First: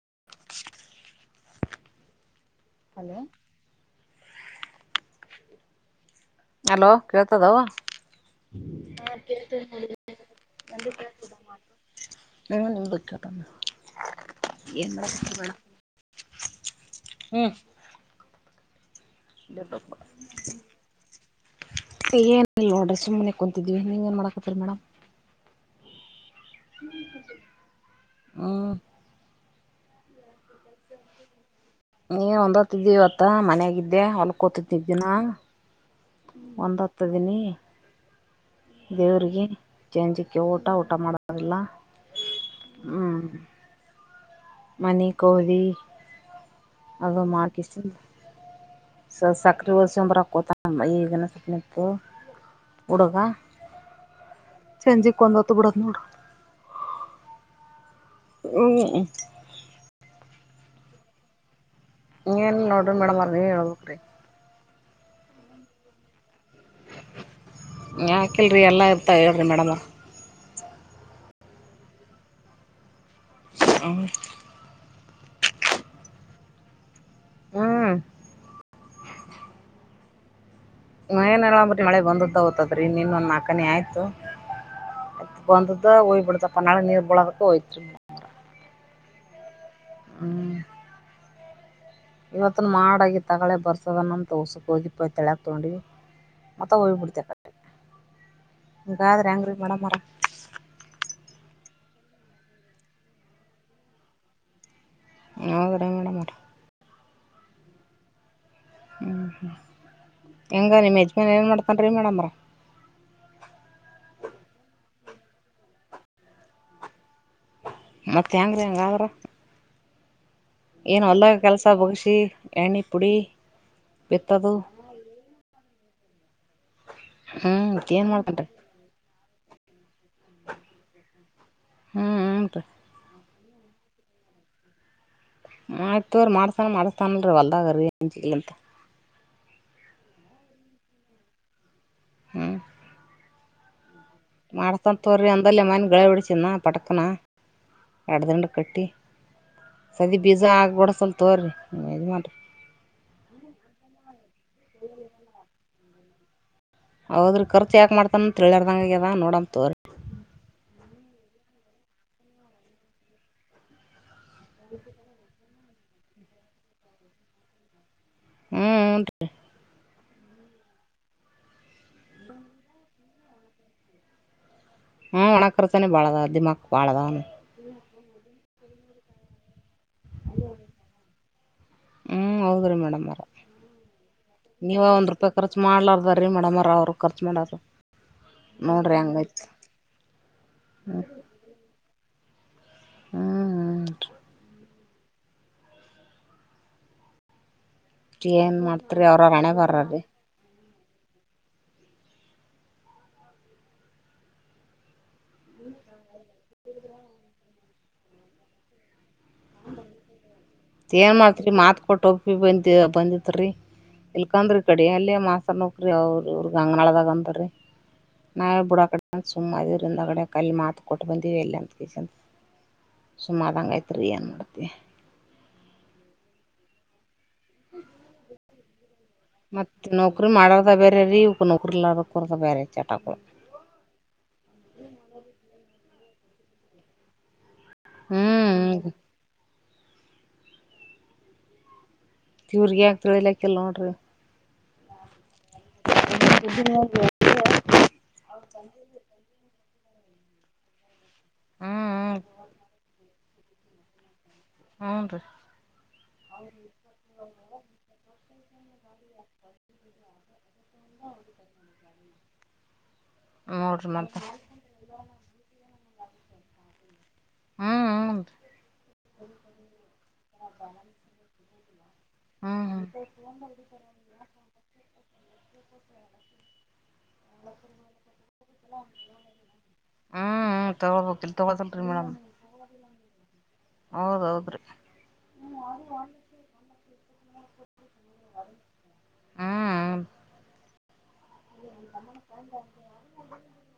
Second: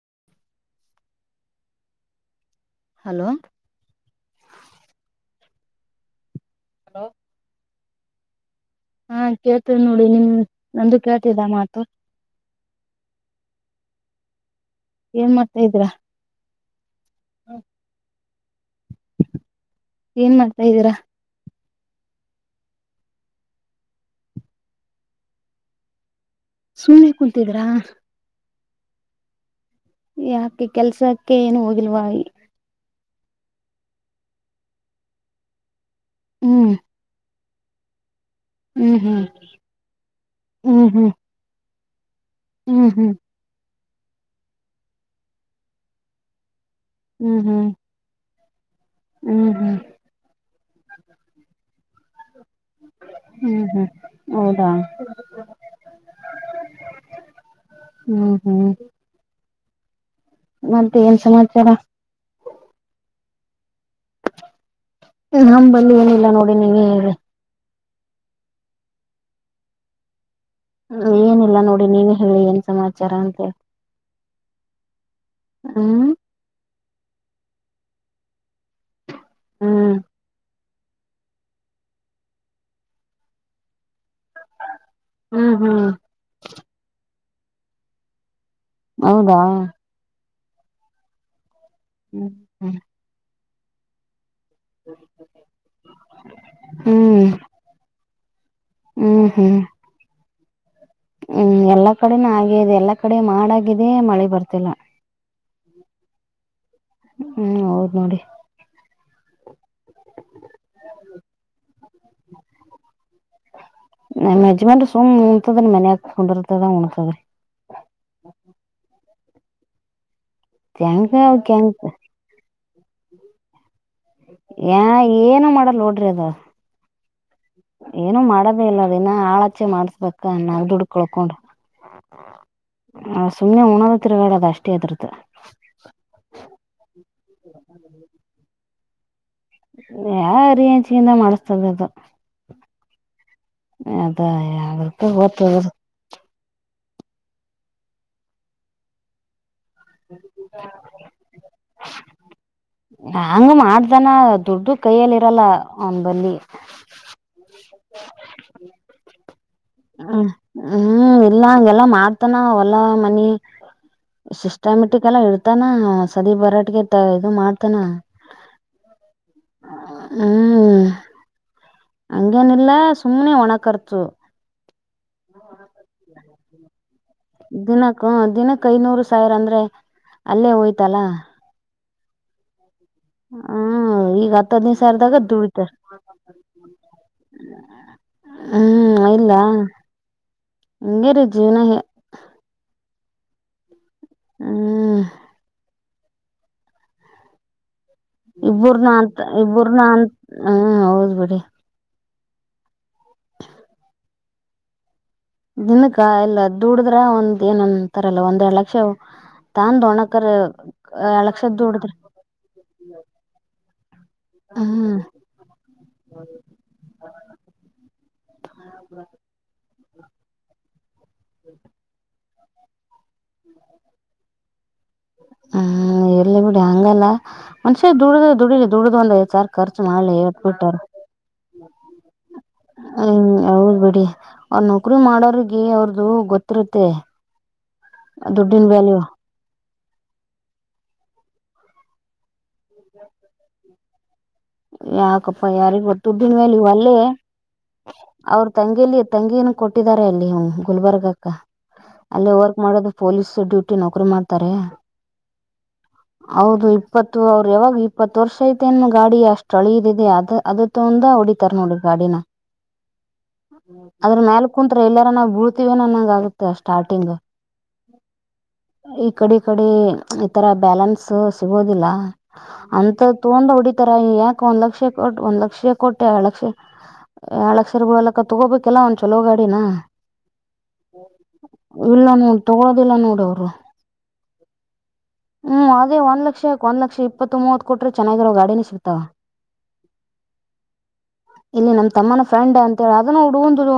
[inaudible] Hello hello ಕೇಳ್ತದಾವ. ಹಾ ಕೇಳ್ತವಿ ನೋಡಿ ನಿಮ ನಂದು ಕೇಳ್ತಿದ ಮಾತು. ಎನ್ ಏನ್ ಮಾಡುತ್ತಿದ್ದಿ ಮೇಡಂ ಮಾಡ್ತಾ ಇದೀರಾ ಹ್ಮ್. ಏನ್ ಮಾಡ್ತಾ ಇದೀರಾ [inaudible] ಏನ ಇಲ್ ನೋಡ್ರಿ ಸುಮ್ಮ್ನೆ ಕುಂತಿದ್ವಿ ನೀಂಗ ಏನ್ ಮಾಡಾಕತರಿ ಮೇಡಂ. ಸುಮ್ನೆ ಕುಂತಿದ್ರಾ. ಹ್ಮ್. ಯಾಕೆ ಕೆಲ್ಸಕ್ಕೆ ಏನು ಹೋಗಿಲ್ವಾ ಮತ್ತ ಮನಯಾಗಿದ್ದೆ ಹೊಲ್ಕೋತಿದ್ದಿದ್ದ ದಿನ ಹ್ಮ್ ಒಂದ ಹತದಿನಿ ಹ್ಮ್ ದೇವ್ರಿಗೆ ಜೇಂಜಕ್ಕೆ ಊಟ ಹ್ಮ್ ಊಟ ಹ್ಮ್ ಮಾಡದಿಲ್ಲ ಹ್ಮ್ ಹ್ಮ್ ಮಣಿಕೋಳಿ ಅದು ಹ್ಮ್ ಹ್ಮ್ ಹ್ಮ್ ಮಾಡಕಿಿಸ ಸ ಹ್ಮ್ ಹ್ಮ್ ಸಕ್ರೆ ಲ್ಸಂಬರಕೋತ ಈಗನ ಸಪ್ಪ ನಿತ್ತುು ಹಡಗ ಹ್ಮ್ ಹ್ಮ್ ಹೌದಾ ಚಂಜಿ ಕೊ ಒಂದ ಹೊತ್ತು ಬಿಡತ್ ನೋಡ ಹ ಹ್ಮ್ ಹ್ಮ್ ಮತ್ತೆ ಏನ್ ಸಮಾಚಾರ ನೀವ ಹೇಳಬೇಕ್ರಿ. ಹ್ಮ ನಂಬಂಲ್ಲಿ ಏನಿಲ್ಲ ನೋಡಿ ನೀವ ಹೇಳ್ರಿ. ಯಾಕಿಲ್ಲರಿ ಎಲ್ಲ ಇರ್ತಾ ಹೇಳ್ರರಿ ಮೇಡಮ್. ಏನಿಲ್ಲ ನೋಡಿ ನೀನು ಹೇಳಿ ಏನ್ ಸಮಾಚಾರ ಅಂತೇಳಿ ಹ್ಮ್ ಹ್ಮ್ ಹ್ಮ್ ಹ್ಮ್ ಮನಂಬ್ರಿ ಮಳೆ ಬಂದ ತಗೋತದ್ರರಿ ಇನ್ನೊಂದ ನಾಲ್ಕನೇ ಆಯ್ತು ಹ್ಮ್ ಹ್ಮ್ ಅಂದ ಓಯ್ಬಡ್ತಪ್ಪ ನಳ ನೀರು ಬಳದಕ್ಕ ಹಯತ ಹೌದಾ ಹ ಇವತ್ತನ್ ಹ್ಮ್ ಮಾಡಗ ತಗಳೆ ಬರ್ಸದ ನಮ ೋಸಕ್ಕೆ ಹೋಗಿಪ್ಪ ತಳಕ್ ತಗೊಂಡವಿ ಮತ್ತ ಹೋಗಿಬ ಹ್ಮ್ ಬಿಡ್ತೆ ಕಟ್ಟ ಹ್ಮ್ ಹಂಗಾದ್ರೆ ಹೆಂಗ್ರೀ ಹ್ಮ್ ಮಡ ಮರ ಹ್ಮ್ ಎಲ್ಲಾ ಕಡೆನೂ ಹಾಗಗೇ ಎಲ್ಲಾ ಕಡೆ ಮಾಡಾಗಿದೇ ಮಳೆ ಬರ್ತಿಲ್ಲ ಹದರೇ ಮೇಡಮ್ರ ಹ್ಮ್ ಹೌದ್ ನೋಡಿ ಹ್ಞೂ ಹ ಹೆಗೆ ನಿಮ್ಮ ಯಜ್ಮನ್ ಏನು ಮಾಡ್ತಾನ ರೀ ಮೇಡಮ್ರ ನಮ್ಮ್ ಯಜಮಾನ್ ಸುಮ್ ಉಣತದನ್ ಮನ್ಯಕ ಕುುಂದ್ರರ್ತದ ಉಣಸದ್ರಿ ಮತ್ ಹೆಂಗ್ರೀ ಏನು ಹೆಂಗ ಹೊಲ ಅವಕ್ ಕೆಲಸ ಹೆಂಗ ಮುಗಸಿ ಎಣ್ಣೆ ಪುಡಿ ಬಿತ್ತದು ಏನು ಮಾಡಲ್ ನೋಡ್ರಿ ಅದ ಹ್ಮ್ ಏನ್ ಏನು ಮಾಡ್ತನ್ರಿ ಮಾಡದೇ ಇಲ್ಲದನ್ನ ಆಾಳ ಇಚೆ ಮಾಡ್ಸ್ಬೇಕಾ ನ ದುಡ್ಡುಕೊಳ್ಕೊಂಡು ಹ್ಮ್ ಉಟು ಸುಮ್ಮನೆ ಉಣ್ಣದ ತಿರ್ಗಡೋದು ಅಷ್ಟೇ ಅದರ್ತ ಆಯ್ತು ಮಾಡ್ತಾನ ಮಾಡ್ಸ್ತಾನಲ್ರೀ ಹೊಲ್ದಾಗ್ರಂಜಂತ ಯ ರಚಿಂದ ಮಾಡಸ್ತದದು ಹ್ಮ್ ಅದ ಮಾಡ್ತಂತ ಅದಕ್ಕ ತೋ್ರಿ ಗೊತ್ತದ ಅಂದಲ್ಲೇ ಮನ್ಗಳ ಹೊಡ ಚನ್ನ ಪಟಕ್ಕನ ಎಡದುರಂಡ ಕಟ್ಟಿ ಸದಿ ಬೀಜ ಆಗ್ಬಡ ಸ್ವಲ್ ತೋರಿ್ರರಿ ಯಜಮಾಾನರಿ ಹಂಗ ಮಾಡ್ದನ ದುಡ್ಡು ಕೈಯ್ಯಲ್ಲಿ ಇರಲ್ಲ ಒಂಬಲ್ಲಿ ಹೌದ್ರಿ ಕರ್ು ಯಾಕ್ ಮಾಡತಾನ ತಿಳ್ಯರ್ದಂಗಗೆ ಅದ ನೋಡ ತೋ್ರರಿ ಹ್ಮ್ ಹ್ಮ್ ಇಲ್ಲ ಹಗೆಲ್ಲ ಮಾಡ್ತಾನ ಹೊಲ್ಲಾ ಮನಿ ಸಿಸ್ಟಮೆಟಿಕ್ ಎಲ್ಲ ಇಡ್ತಾನ ಸದ ಬರಾಟಗೆ ಇದು ಮಾಡ್ತಾನ ಹ್ಮ್ ಉಟೀ ಹ್ಮ್ ಹಂಗೇನಿಲ್ಲ ಸುಮ್ಮ್ನೆ ಒಣ ಕರ್ತು ಹ್ಮ್ ಒಣಕರ್ತಾನನೆ ಬಾಳದ ದಿಮಾಕ್ ಬಾಳದ ದಿನಕ್ಕ ದಿನಕ್ ಐನೂರು ಸಾವಿರ ಅಂದ್ರೆ ಅಲ್ಲೇ ಹೋಯ್ತಲ್ಲ ಹ್ಮ್ ಹೌದ್ರೀ ಮೇಡಮ್ ಹಾ ನೀವ ಒಂದ್ ರೂಪಾಯಿ ಖರ್ಚು ಮಾಡ್ಲಾರ್ದ್ರೀ ಮೇಡಮ್ರ ಅವರು ಖರ್ಚು ಮಾಡರು ನೋಡ್ರಿ ಹಂಗೈ್ತು ಹಂಗಗೆರಿೀ ಜೀವ್ನ ಹ್ಮ್್ಮ ಹ್ಮ ಹ್ಞೂ ಏನು ಇಬ್ರನ ಮಾಡ್ತೀರಿ ಅಂತ ಅವ್ರವ್ರ ಹಣೆ ಇಬ್ಬ್ರನ ಬರ್ರ ರೀ ಅ ಹ್ಮ ಹೌದ್ ಬಿಡಿ ದಿನಕ ಎಲ್ಲ ದುಡದ್ರ ಒಂದ್ ಏನಂತಾರಲ್ಲ ಒಂದೆರಡ್ ಲಕ್ಷ ತಾ ದೋಣಕರ್ ಏನ್ ಮಾಡ್ತ್ರಿ ಮಾತ್ ಎಳಕ್ಷದ್ದಡದ್ರ ಕೊಟ್ಟ ಇಲ್ಕಂದರಿ ಕಡೆ ಅಲ್ಲಿೇ ಮಾಸ್ತರ್ ನೋಕ್ರಿ ಅವ ಇ್ರಗ್ ಅಂಗ್ನಾಳದಾಗ ಅಂತರಿ ನಾವೇ ಬುಡೋ ಕಡೆ ಸುಮ್ಮ್ ಇ ಅಡೆ ಕಲ್ಲಿ ಮಾತ ಕೊಟ್ಟಬಂದ ಅಂತ ಕೆ ಸುಮಧಂಗ ಐತ್ ರೀ ಅ ಮಾಡ ಹ್ಮ ಎಲ್ಲಿ ಬಿಡಿ ಹಂಗಲ್ಲ ಮನ್ಷ್ಯೆ ದುಡ್ದ ದುಡಿಲಿ ದುಡ್ದ ಒಂದ ಐದ್ ಸಾರ್ ಖರ್ಚು ಮತ್ತ ಮಾಡ್ಲಿ ನೌಕರಿ ಮಾಡೋದ ಎಟ್ಬಿಟ್ಟಾರ ಬೇರೆ ರೀ ಇವಕ್ ನೌಕರಿ ಇರ್ಲಾರ್ದಕ್ಕರ್ದ ಬೇರೆ ಚಟಗಳು ಹ್ಮ್ ಹೌದ್ ಬಿಡಿ ಅವ್ರ ನೌಕರಿ ಮಾಡೋರ್ಿಗೆ ಅವ್ರ ಅದು ಗೊತ್ತಿರುತ್ತೆ ಹ್ಮ್ ದುಡ್ಡಿನ ಹದು ವ್ಯಾಲ್ಯೂ ಕವರ್ಗಿ ಆಗ್ತಳ ಇಲ್ಲಾಕಲ್ ನೋಡ್ರಿ ಯಾಾಗಪ್ಪ ಅಪ್ಪ ಯಾರಿಗ ದುಡ್ಡಿನ ಮೇಲೆ ಇವ ಅಲ್ಲೇ ಅವ್ರ ತಂಗಿಯಲ್ಲಿ ತಂಗಿಯನ್ನು ಕೊಟ್ಟಿದಿದ್ದಾರೆ ಅಲ್ಲಿ ಗುಲ್ಬರ್ಗಕ್ಕ ಹ್ಮ್ ಅಲ್ಲಿ ವರ್ಕ್ ಮಾಡೋದು ಪೊಲೀಸ್ ಡ್ಯೂಟಿ ನೌಕರಿ ಮಾಡ್ ಹ್ನ್ ರೀ ಹೌದು ಇಪ್ಪತ್ತು ಅವರು ಯಾವಾಗ ಇಪ್ಪತ್ತು ವರ್ಷ ಐತೆ ಇನ್ನು ಗಾಡಿ ಅಷ್ಟ ಹೊಳಿಯಿದೆ ಅದು ತಂದ ಹೊಡಿತಾರ ನೋಡಿ ಗಾಡಿನ ನೋಡ್ರಿ ಮತ್ತ ಅದ್ರ ಮೇಾಲ ಕುಂತ್ರ ಎಲ್ಲಾರ ನಾವ ಬೀಳ್ತವನ ನನ್ನಂಗ ಆಗುತ್ತೆ ಸ್ಟಾರ್ಟಿಂಗ್ ಹ್ಮ್ ಹೂನ್ರಿ ಹ ಕಡೆ ಕಡೆ ಈತರ ಬ್ಯಾಲೆನ್ಸ್ ಸಿಗೋದಿಲ್ಲ ಹ್ಮ್ ಅಂತ ಹ್ಮ್ ತೊೊಂಡ ಹೊಡಿತರ ಯಾಕ ಒಂದ್ ಲಕ್ಷ ಕೋ ಒಂದ್ ಲಕ್ಷ ಕೋಟಿ ಎರಡು ಲಕ್ಷ ಎಳಕ್ ಸರ್ ಬಿಳಲಕ್ಕ ತಗೋಬೇಕಲ್ಲ ಒಂದ್ ಚೊಲೋ ಗಾಡಿನ ಹ್ಮ್ ತಗೊಳ್ಬೇಕ ಇಲ್ ತಗೋದಲ್ರಿ ಇಲ್ಲ ನೋಡಿ ತಗೋದಿಲ್ಲ ನೋಡವ್ರು ಹೌದೌದ್ರಿ ಹ್ಮ್ ಅದೇ ಒಂದ್ ಲಕ್ಷ ಯಾಕ ಒಂದ್ ಲಕ್ಷ ಇಪ್ಪತ್ತು ಮೂವತ್ ಕೊಟ್ರೆ ಚೆನ್ನಾಗಿರೋ ಗಾಡಿನ ಸಿಗ್ತಾವ ಹ್ಮ್ ಇಲ್ಲಿ ನಮ ತಮ್ಮನ ಫ್ರೆಂಡ್ ಅಂತ ಹೇಳಿ ಅದನ್ನು ಹುಡುಂದುುದು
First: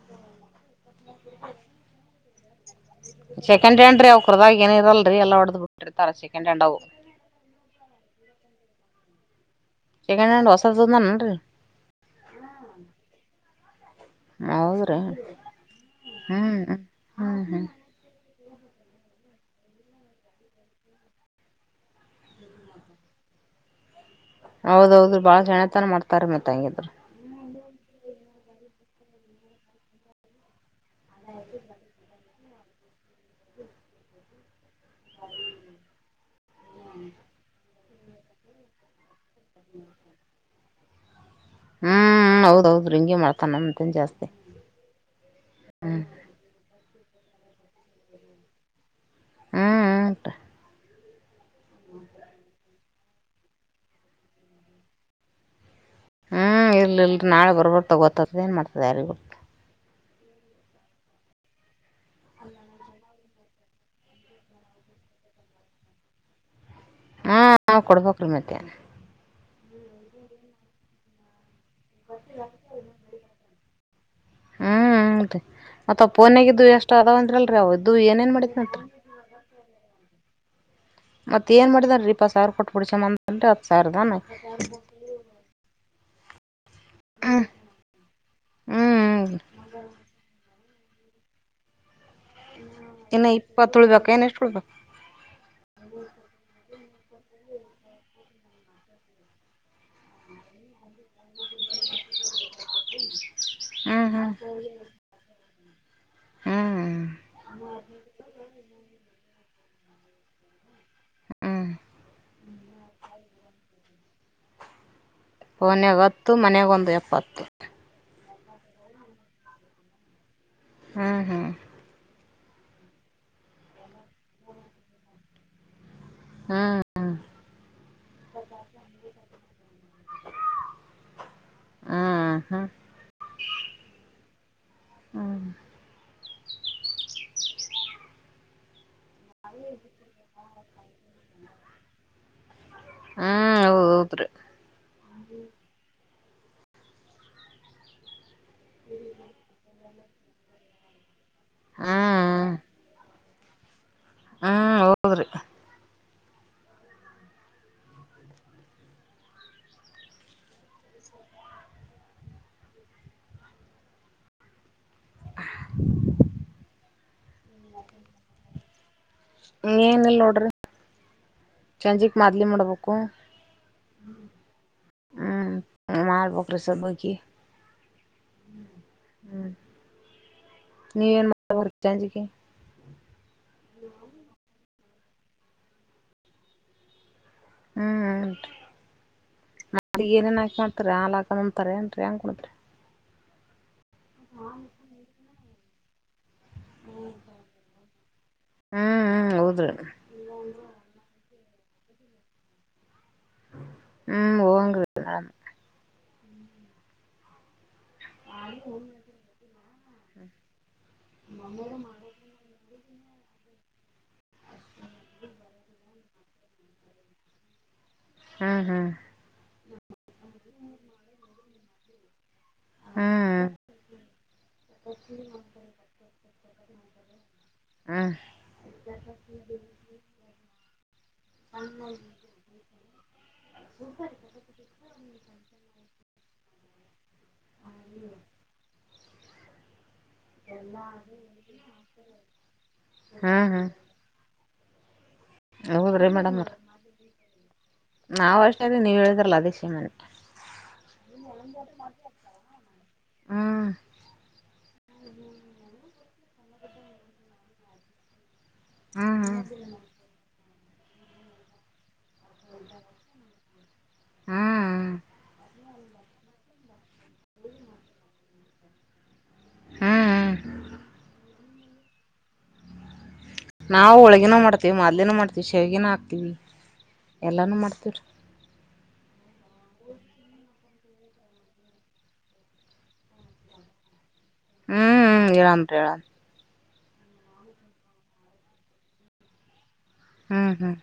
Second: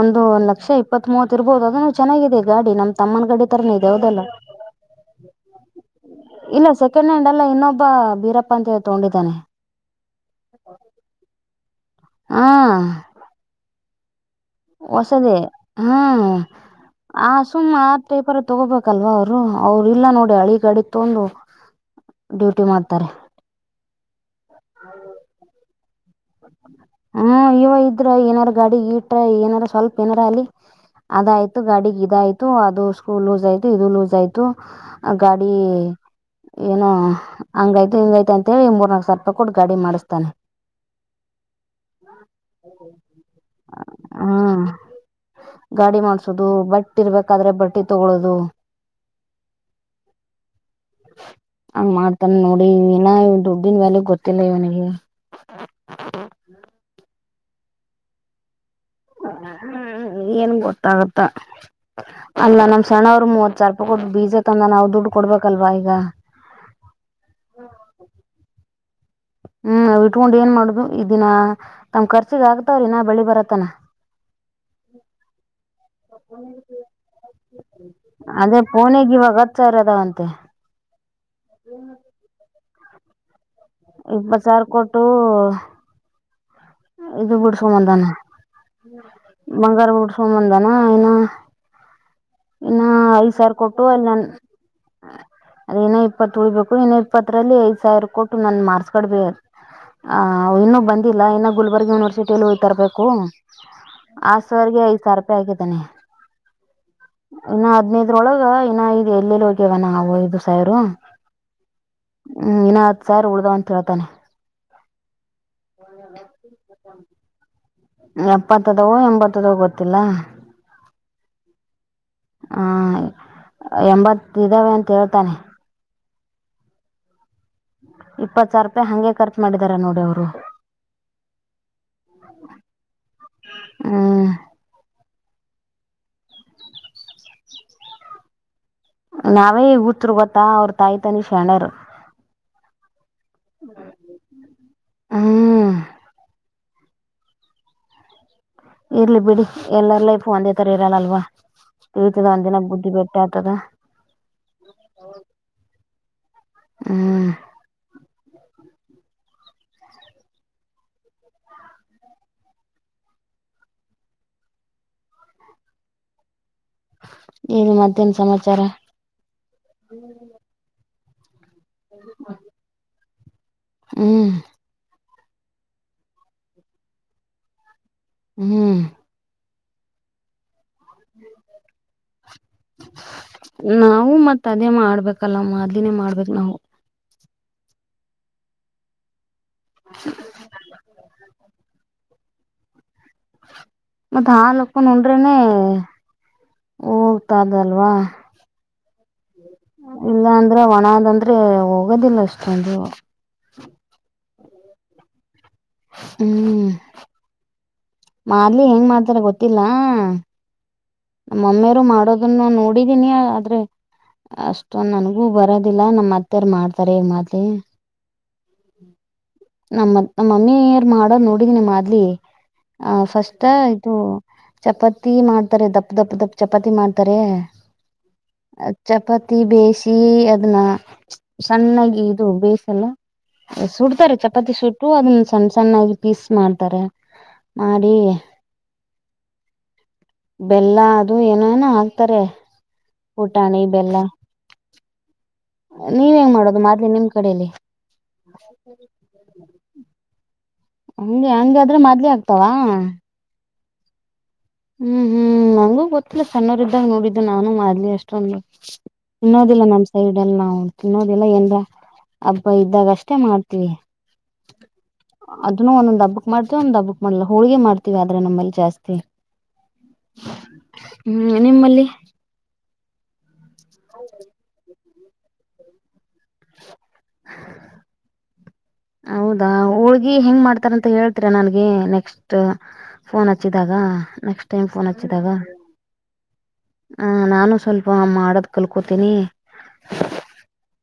ಒಂದುಂದು ಲಕ್ಷ ಇಪ್ಪತ್ ಮೂವತ್ ಇರ್ಬಹುದು ಅದುನ್ನು ಚೆನ್ನಾಗಾಗಿದೆ ಗ ನ ತಮ್ಮ ಗಾ ಸೆಕೆಂಡ್ ಹ್ಯಾಂಡ್ ರೀ ತರ ಅವ್ ಕರ್ದಾಗ ಏನ ಇರಲ್ರಿ ಎಲ್ಲ ಹೊಡ್ದ್ ಬಿಟ್ಟಿರ್ತಾರ ಸೆಕೆಂಡ್ ಹ್ಯಾಂಡ್ ಇಲ್ಲ ಅವು ಸೆಂಡ್ ಹ್ಲ್ಲ ಇನ್ನೊಬ್ಬ ಬೀರಪ್ಪ ಅಂತ ತಗೊಂಡಿದ್ದಾನೆ ಸೆಕಂಡ್ ಹ್ಯಾಂಡ್ ಹೊಸದಂದ ನನ್ರಿ ಹಾ ಹೌದ್ರಿ ಹೊಸದೇ ಹಾ ಹ್ಮ್ ಆ ಹ್ಮ್ ಹ್ಮ್ ಸುಮ್ಮ್ ಆಪರು ತಗೋಬೇಕಲ್ವಾ ಅವ್ರು ಅವರು ಇಲ್ಲ ನೋಡಿ ಹಳಿ ಗಾಡಿ ತೊಂದು ಡ್ಯೂಟಿ ಮಾಡ್ತಾರೆ ಹೌದೌದು ಬಾಳ ಜಣತನ ಮಾಡ್ತಾರೆ ಮತ್ತೆ ಹಂಗಿದ್ರು ಹ್ಮ ಇವ ಇದ್ರ ಏನಾರ ಗಾಡಿ ಗೀಟ್ರ ಏನಾರ ಸ್ವಲ್ಪ ಏನಾರ ಅಲ್ಲಿ ಅದಯ್ತು ಗಾಡಿಗೆ ಇದಯ್ತು ಅದು ಸ್ಕೂಲ್ ಲೂಸ್ ಆಯ್ು ಇದು ಲೂಸ್ ಆಯ್ತು ಗಾಡಿ ಏನು ಹಂಗಯ್ತು ಹಿಂಗಯ್ತ ಅಂತೇಳಿ ಮೂರ್ನಾಲ್ಕ ಸರ್ ಹಕಟ್ಟು ಗಾಡಿ ಮಾಡಿಸ್ತಾನೆ ಹ್ಮ್ ಹೌದೌದ್ರಿ ಹಿಂಗೆ ಮಾಡ್ತಾನ ನಮತನ್ ಜಾಸ್ತಿ ಹ್ಮ ಗಾಡಿ ಮಾಡ್ಸೋದು ಬಟ್ಟಿ ಇರ್ಬೇಕಾದ್ರೆ ಬಟ್ಟೆ ತಗೊಳ್ಳೋದು ಹ್ಮ್ ಹಂಗ ಮಾಡ್ತಾನ ನೋಡಿ ಏನ ದುಡ್ಡನ್ ವ್ಯಾಲಯಗ್ ಗೊತ್ತಿಲ್ಲ ಇವನಿಗೆ ಹ್ಮ್ ಇಲ್ ಇಲ್ರಿ ನಾಳೆ ಬರ್ಬಾರ ತಗೋತದ ಏನ್ ಮಾಡ್ತದೆ ಯಾರಿ ಹ್ಮ್ ಏನ್ ಗೊತ್ತಾಗತ್ತ ಅಲ್ಲ ನಮ್ ಸಣವ ಮೂವತ್ ಸಾವಿರ ರೂಪಾಯಿ ಕೊಟ್ಟು ಬೀಜ ತಂದ ನಾವು ದುಡ್ಡು ಕೊಡ್ಬೇಕಲ್ವಾ ಈಗ ಹಾ ನ ಕೊಡ್ಬೇಕ್ರೀ ಮಧ್ಯಾಹ್ ಹ್ಮ್ ಇಟ್ಕೊಂಡು ಏನ್ ಮಾಡುದು ಇದ ದಿನ ತಮ್ ಖರ್ಚಿಗೆ ಆಗ್ತಾವ್ರಿ ನಾ ಬೆಳಿ ಬರತನ ಹ್ಮ್ ಹದ ಮತ್ತತ್ಪ್ಪ ನ್ಾಗಿದ್ದದು ಎಷ್ಟು ಅದಾವ ಅಂದ್ರಲ್ರಿ ಅವ್ದ ಏನೇಏನ್ ಅದೇ ಮಾಡಿದ್ನತ್ರ ಫೋನಿಗೆ ಇವಾಗ ಹತ್ ಸಾವಿರ ಅದಾವಂತೆ ಮತ್ತತ್ ಏನ್ ಮಾಡಿದಾರೀಪ್ಪತ್ ಸಾವಿರ ಕೊಟ್ಬಿಡ್ ಚಮ್ಮಂದನ್ರಿ ಹತ್ ಸಾವಿರದಾನ ಇಪ್ಪತ್ ಸಾವಿರ ಕೊಟ್ಟು ಇದು ಹ್ಮ್ ಬಿಡ್ಸಬಂಧಾನ ಹ್ಮ್ ಬಂಗಾರ ಬಿಡ್ಸಬಂಧ ಾನ ಏನ ಇನ್ನು ಐದ್ ಸಾವಿರ ಇಪ್ಪತ್ತು ಕೊಟ್ಟು ಅಲ್ಲಿ ಉಳ್ಬೇಕ ನಾನ್ ಏನ್ ಎಷ್ಟು ಉಳ್ಬೇಕು ಅದೇನ ಇಪ್ಪತ್ತು ಉಳಬೇಕು ಇ ಇಪ್ಪತ್ತರಲ್ಲಿ ಐದ್ ಸಾವಿರ ಕೊಟ್ಟು ನ ಮಾರ್ಸ್ ಕಬ ಆ ಇನ್ನುೂ ಬಂದಿಲ್ಲ ಇ ಗುಲ್ಬರ್ಗ್ ಯೂನಿವರ್ಸಿಟಿಲ್ಲಿ ಐ್ತರ ಬು ಹ್ಮ್ ಆ ಸರ್ರಿಗೆ ಐದ ಸಾವರ ರೂಪಾಯಿ ಆಗಿದ್ದಾನೆ ಹಾ ಇನ್ನು ಹದ್ನೈದ್ರೊಳಗ ಇನ್ನ ಇ ಎಲ್ಲೆಲ್ಲಿ ಹೋಗ್ಯವ ನ ನಾವು ಐದು ಸಾವಿರು ಹ್ಮ್ ಹ್ಮ್ ಇನ್ನ ಹತ್ ಸ ಉಳ್ದಾವ ಅಂತ ಹೇಳ್ತಾನೆ ಫನ್ಾಗ ಹತ್ತು ಮನಾಗೊಂದು ಎಪ್ಪತ್ತು ಎಪ್ಪತ್ತದೋ ಎಂಬತ್ತದೋ ಗೊತ್ತಿಲ್ಲ ಹ್ಮ್ ಹ್ಮ್ ಹಾ ಎಂಬತ್ ಇದಾವೆ ಅಂತ ಹೇಳ್ತಾನೆ ಹ್ಮ್ ಹ್ಮ್ ಇಪ್ಪತ್ ಸಾವಿರ ರೂಪಾಯಿ ಹಗೆ ಖರ್ಚು ಮಾಡಿದಾರ ನೋಡಿ ಅವರು ಹ್ಮ್ ಹ್ಮ್ ಹ್ಮ್ ಹ್ಮ ನಾವೇ ಊತ್ರು ಗೊತ್ತಾ ಅವ್ರ ತಾಯಿ ತನಿ ಶಣರು ಹ್ಮ್ ಹೌದ್ರಿ ಹ್ಮ ಇರ್ಲಿ ಬಿಡಿ ಎಲ್ಲರ್ ಲೈಫ ಒಂದೇ ತರ ಇರಲ್ಲಲ್ವ ಕೀತದ ಒಂದಿನ ಬುದ್ದಿ ಬಿಟ್ಟ ಎತದ ಹ್ಮ ಹೌದ್ರಿ ಹ್ಮ್ [inaudible] ಇದು ಮಧ್ಯಾಹ್ನ ಸಮಾಚಾರ ಏನಲ್ ನೋಡ್ರಿ ಚಂಜಿಕ್ ಮದ್ಲಿ ಮಾಡ್ಬೇಕು ಹ್ಮ್ ಹ್ಮ್ ಮಾಡಬೇಕ್ರಸಬಕಿ ಹ್ಮ್ ನೀ ಇನ್ ಮಾಡರ್ ಚಜಿಕ ನಾವು ಮತ್ತತ್ ಅದೇ ಮಾಡ್ಬೇಕಲ್ಲ ಅದಿನೇ ಮಾಡ್ಬೇಕು ನಾವು ಹ್ಮ್ ನ್ರಿ ನ ಏನೇನ್ ಹಾಕ ಮಾಡ್ತಾರ ಹಾಲ್ ಹಾಕಂತಾರ ಏನ್ರಿಂಗ ಹಿದ ಮತ್ತತ್ ಹಾಲ್ಕ್ಕಂಡ್ರೇನೆೇ ಹೋಗ್ತಾದಲ್ವಾ ಹ್ಮ್ ಹ್ಮ್ ಹೌದ್ರಿ ಇಲ್ಲಾ ಅಂದ್ರೆ ಒಣದಂದ್ರೆ ಆದ್ರೆ ಹೋಗೋದಿಲ್ಲ ಅಷ್ಟೊಂದು ಹ್ಮ್ ಹಓಂಗುದು ಹ್ಮ್ ಮಾರ್ಲಿ ಹೆಂಗ್ ಮಾಡ್ತಾರ ಗೊತ್ತಿಲ್ಲ ನಮ್ಮಮ್ಮಿಯರು ಮಾಡೋದನ್ನು ನೋಡಿದೀನಿಯ ಆದ್ರೆ ಅಷ್ಟೊಂದ ನನ್ಗೂ ಬರೋದಿಲ್ಲ ನಮ್ಮ್ ಅತ್ತಾರ್ ಮಾಡ್ತಾರೆ ಈ ಮಾತಿ ಹ್ಮ್ ಹ್ಮ್ ನಮ್ಮ ನಮ್ಮ ಮಮ್ಮಿ ಯಾರ ಮಾಡೋದು್ ನೋಡಿದನಿಮ್ಮದ್ಲಿ ಆ ಹಾ ಫಸ್ಟ್ ಇದು ಚಪಾತಿ ಮಾಡ್ತಾರೆ ದಪ್ಪ ದಪ್ಪ ದಪ್ಪ ಚಪಾತಿ ಮಾಡ್ತಾರೆ ಹಾ ಚಪಾತಿ ಬೇಯ ಅದ್ನ್ನ ಸಣ್ಣಾಗಿ ಇದು ಬೇಸ ಸುಡ್ತಾರೆ ಚಪಾತಿ ಸುಟ್ಟು ಅದನ್ನ ಸಣ್ಣ ಸಣ್ಣಾಗಿ ಪೀಸ್ ಮಾಡ್ತಾರೆ ಮಾಡರಿ ಬೆಲ್ಲ ಅದು ಏನೋ ಏನೋ ಹಾಕ್ತಾರೆ ಹಾ ಹಾ ಊಟಾಣಿ ಬೆಲ್ಲ ಹೌದ್ರಿ ನೀವ ಹೆಂಗ್ ಮೇಡಮ್ ಅವ್ರ ಮಾಡೋದು ಮದ್ಲಿ ನಿಮ್ ಕಡಲಿ ನಾವ್ ಅಷ್ಟ ಇದೇವಿ ನೀವ ಹೇಳಿದ್ರಲ್ಲ ಅದೇ ಶೀಮನೆ ಹಂಗೆ ಹಂಗಾದ್ರೆ ಮಾದ್ಲಿ ಆಗ್ತಾವ ಹ್ಮ್ ಇಲ್ಲ ಸಣ್ಣೋರ ಇದ್ದಾಗ ನೋಡಿದ್ದು ನಾನು ಮಾಡ್ಲಿ ಅಷ್ಟೊಂದು ಹ್ಮ್ ತಿನ್ನೋದಿಲ್ಲ ನಮ್ಮ್ ಸೈಡ್ ಅಲ್ಲಿ ನಾವು ತಿನ್ನೋದಿಲ್ಲ ಏನ್ರ ಹಬ್ಬ ಇದ್ದಾಗ ಅಷ್ಟೇ ಮಾಡ್ತೀವಿ ಹ್ಮ್ ಒಂದೊಂದ ಹಬ್ಕ್ ಮಾಡ್ತೀವಿ ಒಂದ ಹಬ್ಕ್ ಮಾಡಲ್ಲ ಹೋಳ್ಗೆ ಮಾಡ್ತೀವಿ ಆದ್ರೆ ನಮ್ಮಲ್ಲಿ ಜಾಸ್ತಿ ಹ್ಮ್ ಹ್ಮ್ ನಿಮ್ಮಲ್ಲಿ ನಾವು ಒಳಗಿನೂ ಮಾಡ್ತೀವಿ ಮೊದ್ಲಿನ ಮಾಡ್ತೀವಿ ಶಾವ್ಗನ ಹಾಕ್ತಿೀವಿ ಎಲ್ಲಾನೂ ಮಾಡ್ತೀವ್ರೀ ಹೌದಾ ಹೋಳ್ಗಿ ಹೆಂಗ್ ಮಾಡ್ತಾರಂತ ಹೇಳ್ತೀರ ನನ್ಗೆ ನೆಕ್ಸ್ಟ್ ಫೋನ್ ಹಚ್ಚಿದಾಗ ನೆಕ್ಸ್ಟ್ ಟೈಮ್ ಫೋನ್ ಹ್ಮ್ ಹಚ್ಚಿದಾಗ ಹೇಳನ್ರಿ ಹೇಳನ್ ಹ ನಾನು ಸ್ವಲ್ಪ ಮಾಡೋದ ಕಲ್ಕೋತೀನಿ ಹ್ಮ್ ಹ್ಮ್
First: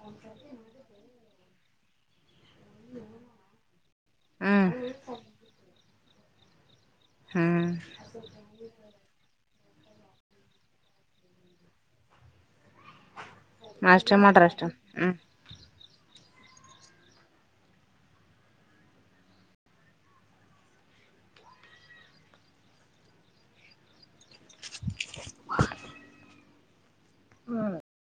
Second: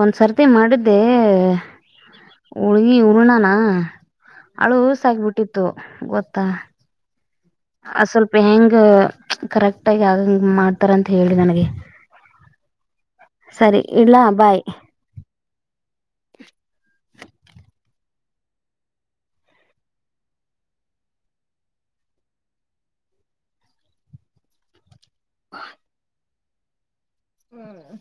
ಒಂದ್ಸರ್ತಿ ಮಾಡಿದ್ದೆ ಹುಳ್ಗಿ ಉರ್ಣಾನ ಹ್ಮ್ ಅಳು ಸಕಬಿಟ್ಟಿತ್ತು ಗೊತ್ತಾ ಹ್ಮ್ ಅ ಸ್ವಲ್ಪ ಹೆಂಗ ಕರೆಕ್ಟ್ ಆಗಿ ಆಗಂಗ ಮಾಡ್ತಾರ ಅಂತ ಹೇಳಿ ನನಗೆ ಸರಿ ಇಲ್ಲ ಅಷ್ಟೇ ಮಾಡ್ರಿ ಬಾಯ್ ಅಷ್ಟೇ ಹ್ಮ್ ಬ ಹ್ಮ್